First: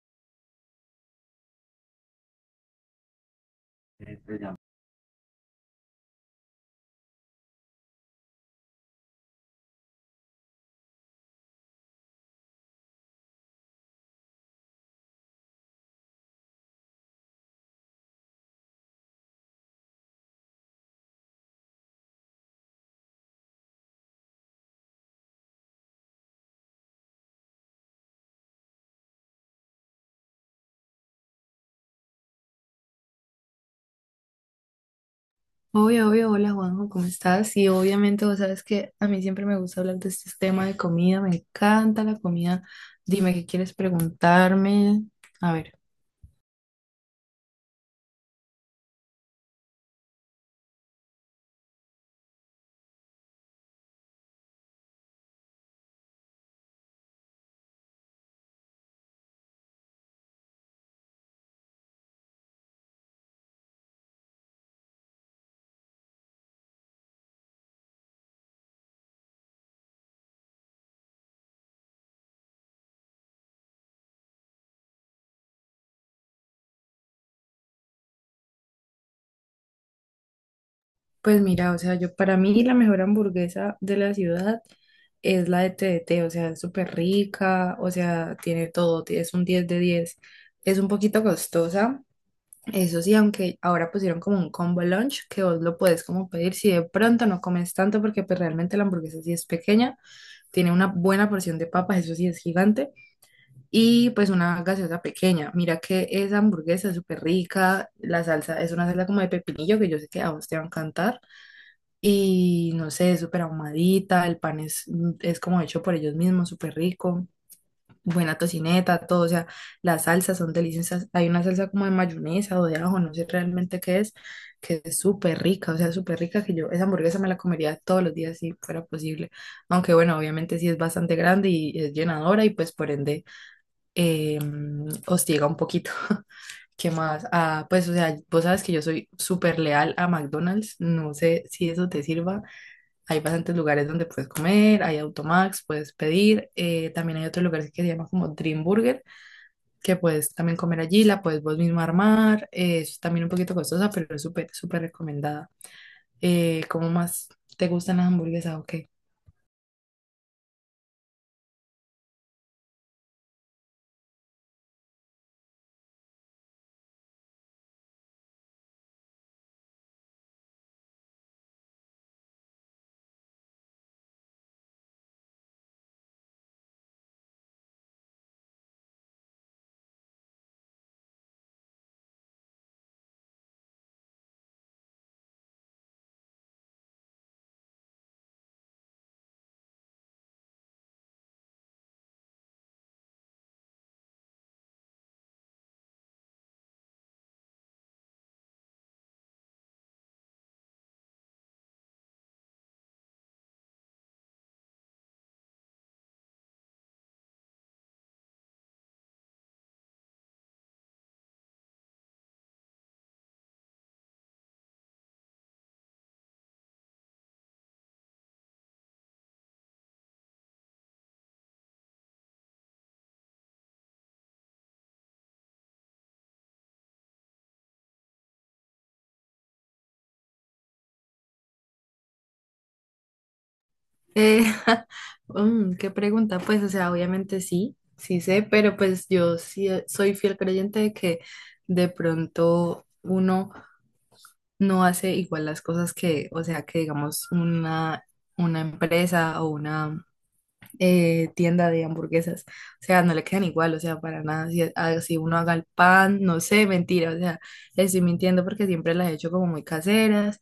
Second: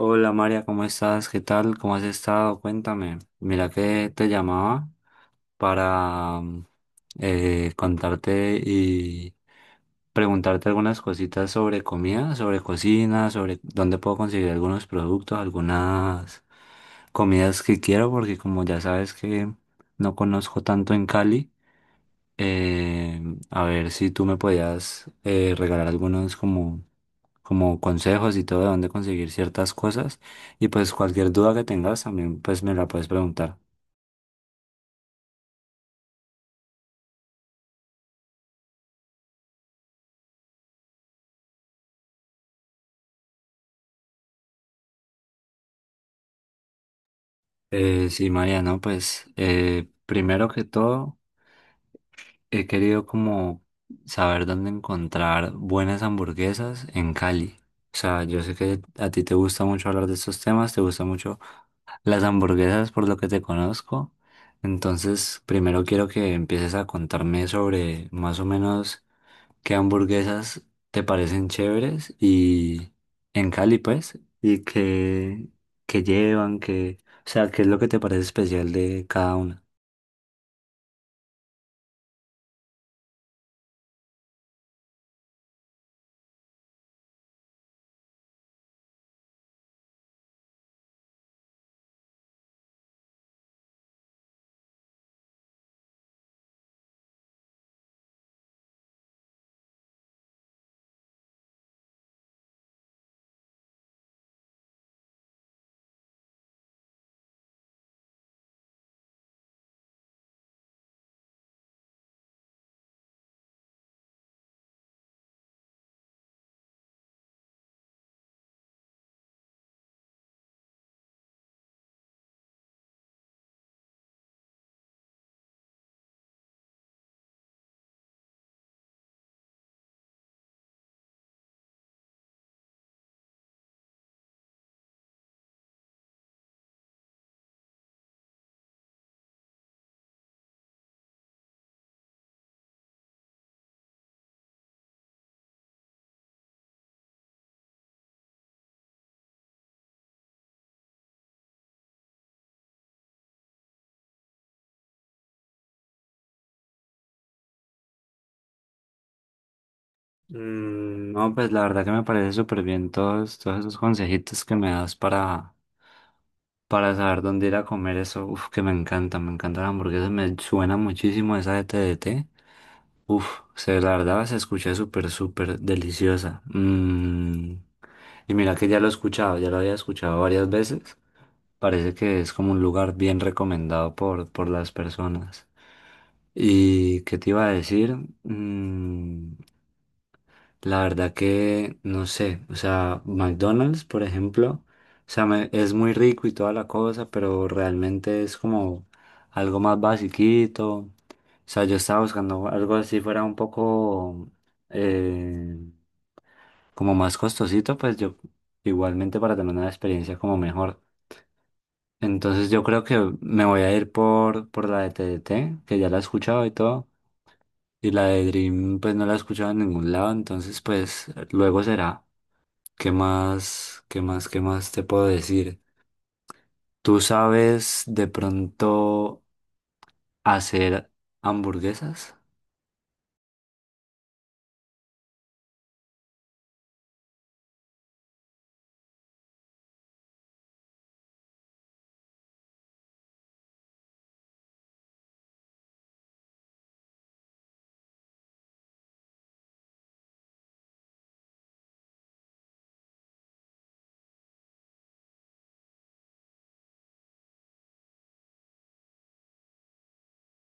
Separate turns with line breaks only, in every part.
Hola María, ¿cómo estás? ¿Qué tal? ¿Cómo has estado? Cuéntame. Mira que te llamaba para contarte y preguntarte algunas cositas sobre comida, sobre cocina, sobre dónde puedo conseguir algunos productos, algunas comidas que quiero, porque como ya sabes que no conozco tanto en Cali, eh, a ver si tú me podías regalar algunos como consejos y todo de dónde conseguir ciertas cosas. Y pues cualquier duda que tengas también pues me la puedes preguntar.
Obvio, obvio, hola Juanjo, ¿cómo estás? Y obviamente vos sabes que a mí siempre me gusta hablar de este tema de comida, me encanta la comida. Dime qué quieres preguntarme. A ver,
Sí, María, no, pues primero que todo he querido como saber dónde encontrar buenas hamburguesas en Cali. O sea, yo sé que a ti te gusta mucho hablar de estos temas, te gustan mucho las hamburguesas por lo que te conozco. Entonces, primero quiero que empieces a contarme sobre más o menos qué hamburguesas te parecen chéveres y en Cali, pues, qué llevan, o sea, qué es lo que te parece especial de cada una.
pues mira, o sea, yo para mí la mejor hamburguesa de la ciudad es la de TDT, o sea, es súper rica, o sea, tiene todo, es un 10 de 10. Es un poquito costosa, eso sí, aunque ahora pusieron como un combo lunch que vos lo puedes como pedir si de pronto no comes tanto porque pues realmente la hamburguesa sí es pequeña. Tiene una buena porción de papas, eso sí es gigante, y pues una gaseosa pequeña. Mira que esa hamburguesa es súper rica, la salsa es una salsa como de pepinillo que yo sé que a vos te va a encantar, y no sé, es súper ahumadita, el pan es como hecho por ellos mismos, súper rico, buena tocineta, todo, o sea, las salsas son deliciosas. Hay una salsa como de mayonesa o de ajo, no sé realmente qué es, que es súper rica, o sea, súper rica, que yo esa hamburguesa me la comería todos los días si fuera posible. Aunque bueno, obviamente sí es bastante grande y es llenadora y pues por ende, eh, hostiga un poquito. ¿Qué más? Ah, pues o sea, vos sabes que yo soy súper leal a McDonald's, no sé si eso te sirva. Hay bastantes lugares donde puedes comer, hay Automax, puedes pedir, también hay otro lugar que se llama como Dream Burger, que puedes también comer allí, la puedes vos mismo armar, es también un poquito costosa, pero es súper, súper recomendada. ¿Cómo más te gustan las hamburguesas o qué?
No, pues la verdad que me parece súper bien todos esos consejitos que me das para saber dónde ir a comer eso. Uf, que me encanta la hamburguesa, me suena muchísimo esa de TDT. Uf, se, la verdad se escucha súper, súper deliciosa. Y mira que ya lo he escuchado, ya lo había escuchado varias veces. Parece que es como un lugar bien recomendado por las personas. ¿Y qué te iba a decir? Mm, la verdad que no sé, o sea, McDonald's, por ejemplo, es muy rico y toda la cosa, pero realmente es como algo más basiquito. O sea, yo estaba buscando algo así fuera un poco eh, como más costosito, pues yo igualmente para tener una experiencia como mejor. Entonces yo creo que me voy a ir por la de TDT, que ya la he escuchado y todo. Y la de Dream, pues no la he escuchado en ningún lado. Entonces, pues luego será. ¿Qué más, qué más, qué más te puedo decir? ¿Tú sabes de pronto hacer hamburguesas?
Eh, qué pregunta, pues, o sea, obviamente sí, sí sé, pero pues yo sí, soy fiel creyente de que de pronto uno no hace igual las cosas que, o sea, que digamos una empresa o una tienda de hamburguesas. O sea, no le quedan igual, o sea, para nada. Si, si uno haga el pan, no sé, mentira, o sea, les estoy mintiendo porque siempre las he hecho como muy caseras.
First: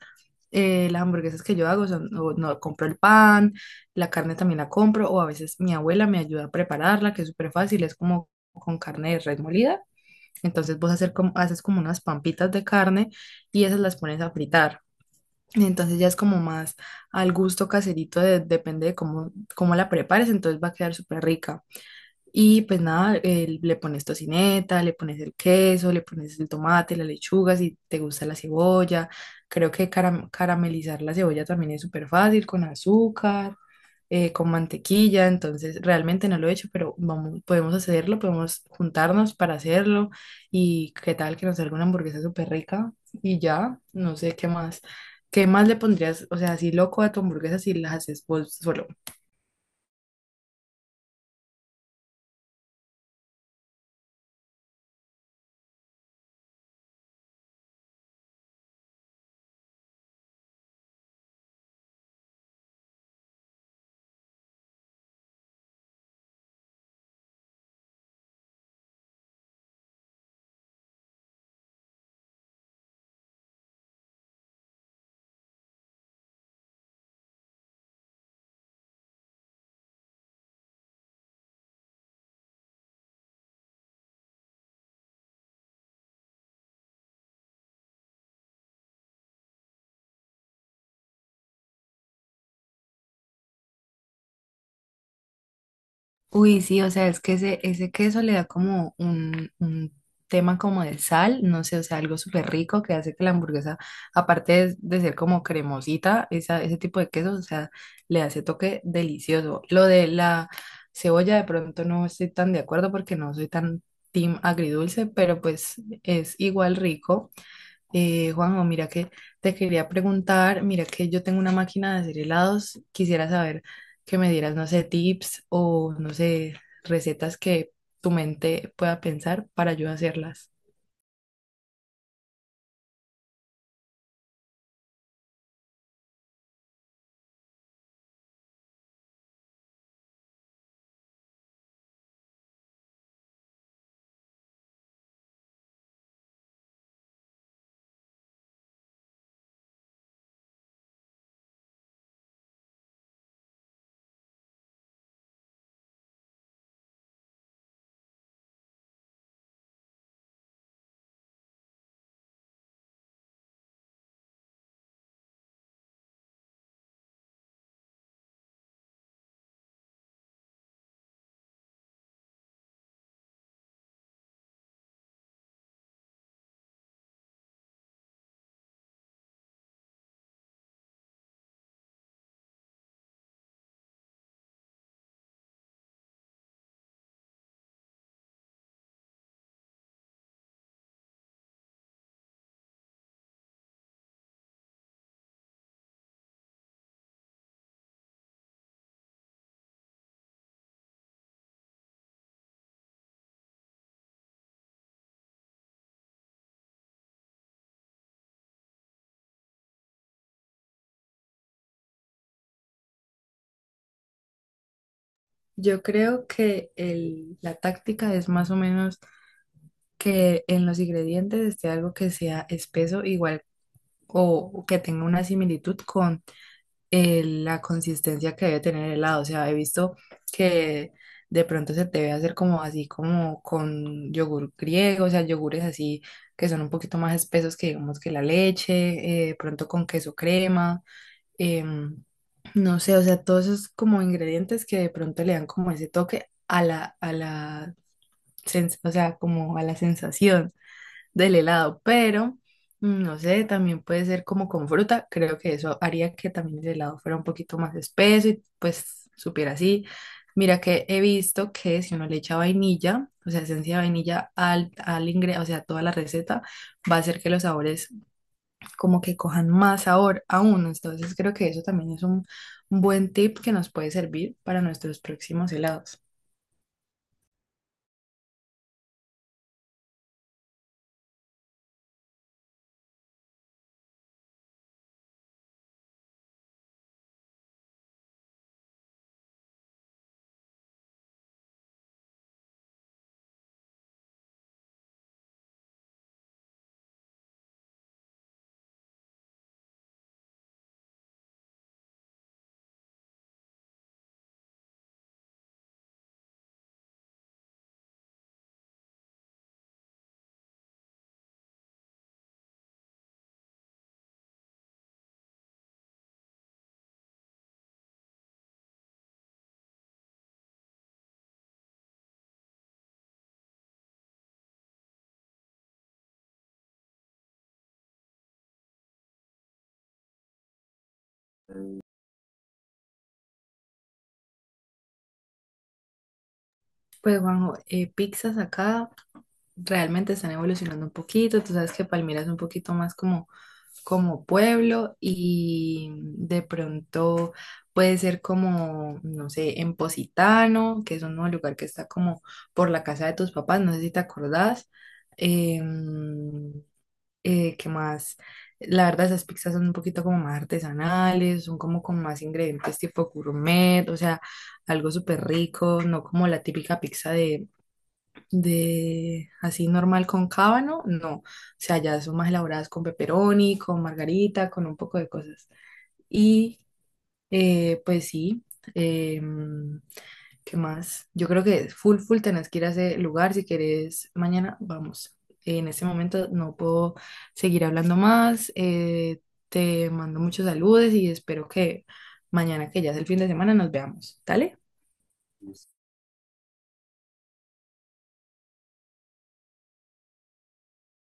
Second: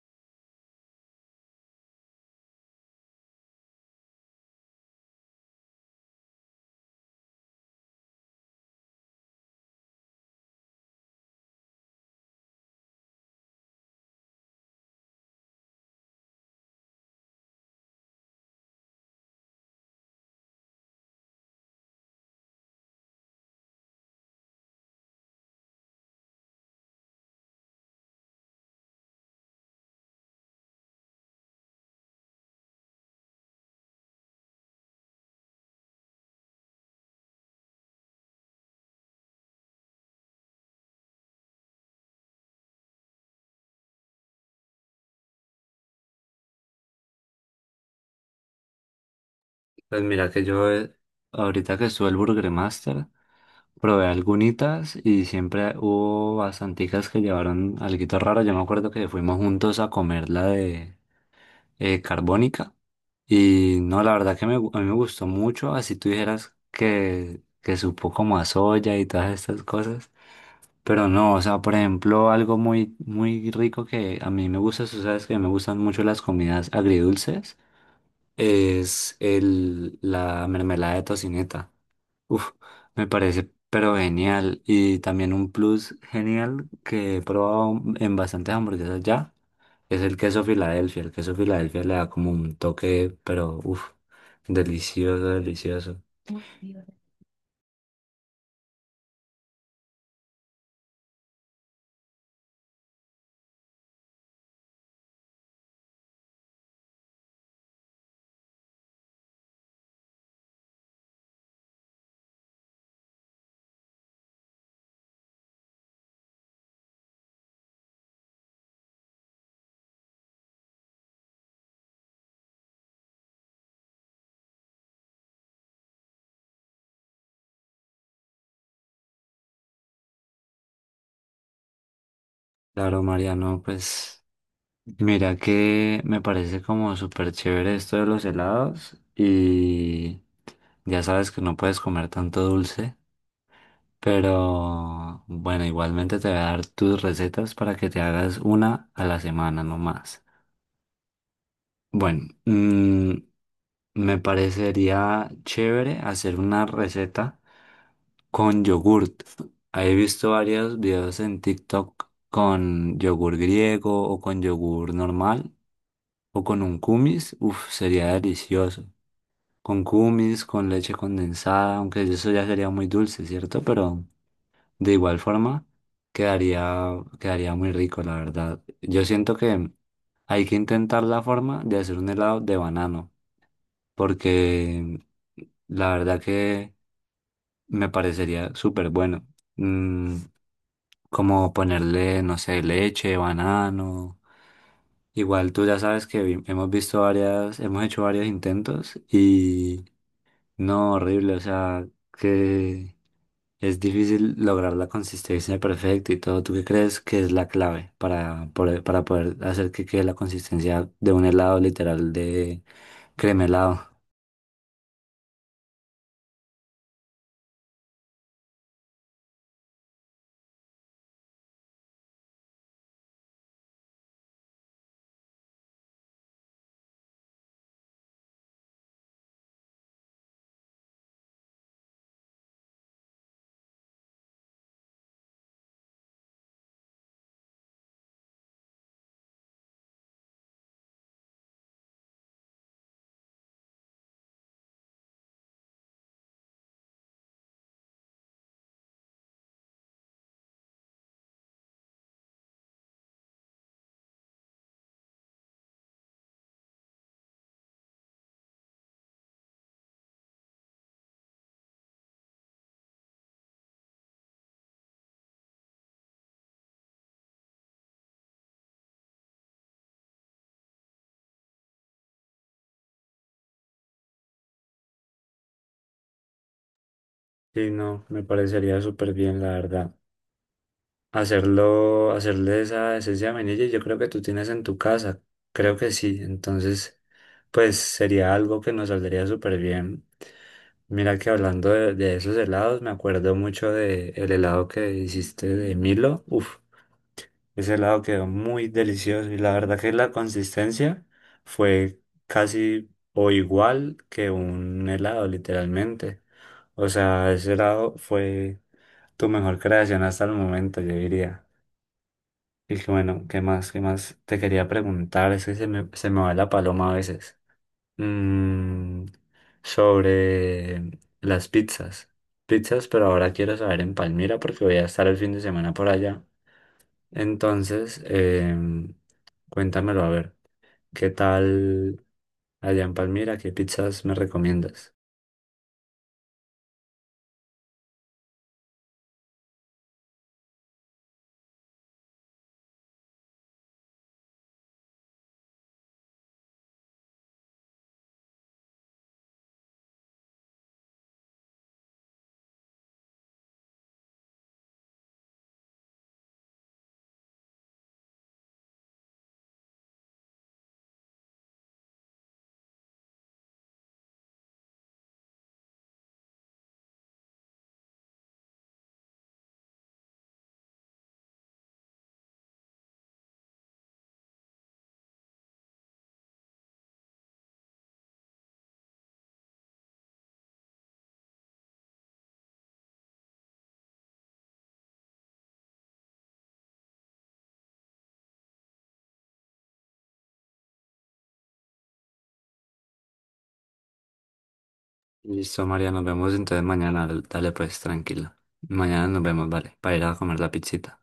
Las hamburguesas que yo hago son, o no compro el pan, la carne también la compro, o a veces mi abuela me ayuda a prepararla, que es súper fácil, es como con carne de res molida. Entonces vos hacer como, haces como unas pampitas de carne y esas las pones a fritar. Entonces ya es como más al gusto caserito, depende de cómo, cómo la prepares, entonces va a quedar súper rica. Y pues nada, le pones tocineta, le pones el queso, le pones el tomate, la lechuga, si te gusta la cebolla. Creo que caramelizar la cebolla también es súper fácil con azúcar, con mantequilla. Entonces, realmente no lo he hecho, pero vamos, podemos hacerlo, podemos juntarnos para hacerlo. Y qué tal que nos salga una hamburguesa súper rica y ya, no sé qué más. ¿Qué más le pondrías? O sea, así loco a tu hamburguesa si la haces vos solo.
Pues mira que yo, ahorita que estuve el Burger Master, probé algunitas y siempre hubo bastanticas que llevaron alguito raro. Yo me acuerdo que fuimos juntos a comer la de carbónica. Y no, la verdad que a mí me gustó mucho, así tú dijeras que supo como a soya y todas estas cosas. Pero no, o sea, por ejemplo, algo muy, muy rico que a mí me gusta, tú sabes que me gustan mucho las comidas agridulces es la mermelada de tocineta. Uf, me parece pero genial. Y también un plus genial que he probado en bastantes hamburguesas ya es el queso Filadelfia. El queso Filadelfia le da como un toque, pero uf, delicioso, delicioso.
Uy, sí, o sea, es que ese queso le da como un tema como de sal, no sé, o sea, algo súper rico que hace que la hamburguesa, aparte de ser como cremosita, esa, ese tipo de queso, o sea, le hace toque delicioso. Lo de la cebolla, de pronto no estoy tan de acuerdo porque no soy tan team agridulce, pero pues es igual rico. Juanjo, mira que te quería preguntar, mira que yo tengo una máquina de hacer helados, quisiera saber que me dieras, no sé, tips o, no sé, recetas que tu mente pueda pensar para yo hacerlas.
Claro, Mariano, pues mira que me parece como súper chévere esto de los helados y ya sabes que no puedes comer tanto dulce. Pero bueno, igualmente te voy a dar tus recetas para que te hagas una a la semana, no más. Bueno, me parecería chévere hacer una receta con yogurt. He visto varios videos en TikTok con yogur griego o con yogur normal o con un kumis. Uf, sería delicioso. Con kumis, con leche condensada, aunque eso ya sería muy dulce, ¿cierto? Pero... de igual forma, quedaría muy rico, la verdad. Yo siento que hay que intentar la forma de hacer un helado de banano, porque la verdad que me parecería súper bueno. Mm, Como ponerle, no sé, leche, banano. Igual tú ya sabes que hemos visto varias, hemos hecho varios intentos y no, horrible, o sea, que es difícil lograr la consistencia perfecta y todo. ¿Tú qué crees que es la clave para poder hacer que quede la consistencia de un helado literal de crema helado?
Yo creo que la táctica es más o menos que en los ingredientes esté algo que sea espeso, igual o que tenga una similitud, la consistencia que debe tener el helado. O sea, he visto que de pronto se te debe hacer como así, como con yogur griego, o sea, yogures así que son un poquito más espesos que digamos que la leche, de pronto con queso crema, em, no sé, o sea, todos esos como ingredientes que de pronto le dan como ese toque a la, o sea, como a la sensación del helado, pero no sé, también puede ser como con fruta. Creo que eso haría que también el helado fuera un poquito más espeso y pues supiera así. Mira que he visto que si uno le echa vainilla, o sea, esencia de vainilla al, al o sea, a toda la receta, va a hacer que los sabores como que cojan más sabor aún. Entonces creo que eso también es un buen tip que nos puede servir para nuestros próximos helados.
Sí, no, me parecería súper bien, la verdad. Hacerlo, hacerle esa esencia de vainilla, yo creo que tú tienes en tu casa. Creo que sí. Entonces, pues sería algo que nos saldría súper bien. Mira que hablando de esos helados, me acuerdo mucho de el helado que hiciste de Milo. Uf. Ese helado quedó muy delicioso y la verdad que la consistencia fue casi o igual que un helado, literalmente. O sea, ese helado fue tu mejor creación hasta el momento, yo diría. Y que bueno, ¿qué más? ¿Qué más te quería preguntar? Es que se me va la paloma a veces. Mm, Sobre las pizzas. Pizzas, pero ahora quiero saber en Palmira porque voy a estar el fin de semana por allá. Entonces, cuéntamelo a ver. ¿Qué tal allá en Palmira? ¿Qué pizzas me recomiendas?
Pues Juanjo, pizzas acá, realmente están evolucionando un poquito. Tú sabes que Palmira es un poquito más como, como pueblo y de pronto puede ser como, no sé, en Positano, que es un nuevo lugar que está como por la casa de tus papás, no sé si te acordás. Em, ¿Qué más? La verdad, esas pizzas son un poquito como más artesanales, son como con más ingredientes tipo gourmet, o sea, algo súper rico, no como la típica pizza de así normal con cábano, no. O sea, ya son más elaboradas con pepperoni, con margarita, con un poco de cosas. Y pues sí, em, ¿qué más? Yo creo que full, full tenés que ir a ese lugar si querés. Mañana vamos. En este momento no puedo seguir hablando más. Te mando muchos saludos y espero que mañana, que ya es el fin de semana, nos veamos. ¿Dale?
Listo, María, nos vemos entonces mañana. Dale pues, tranquila. Mañana nos vemos, vale, para ir a comer la pizzita.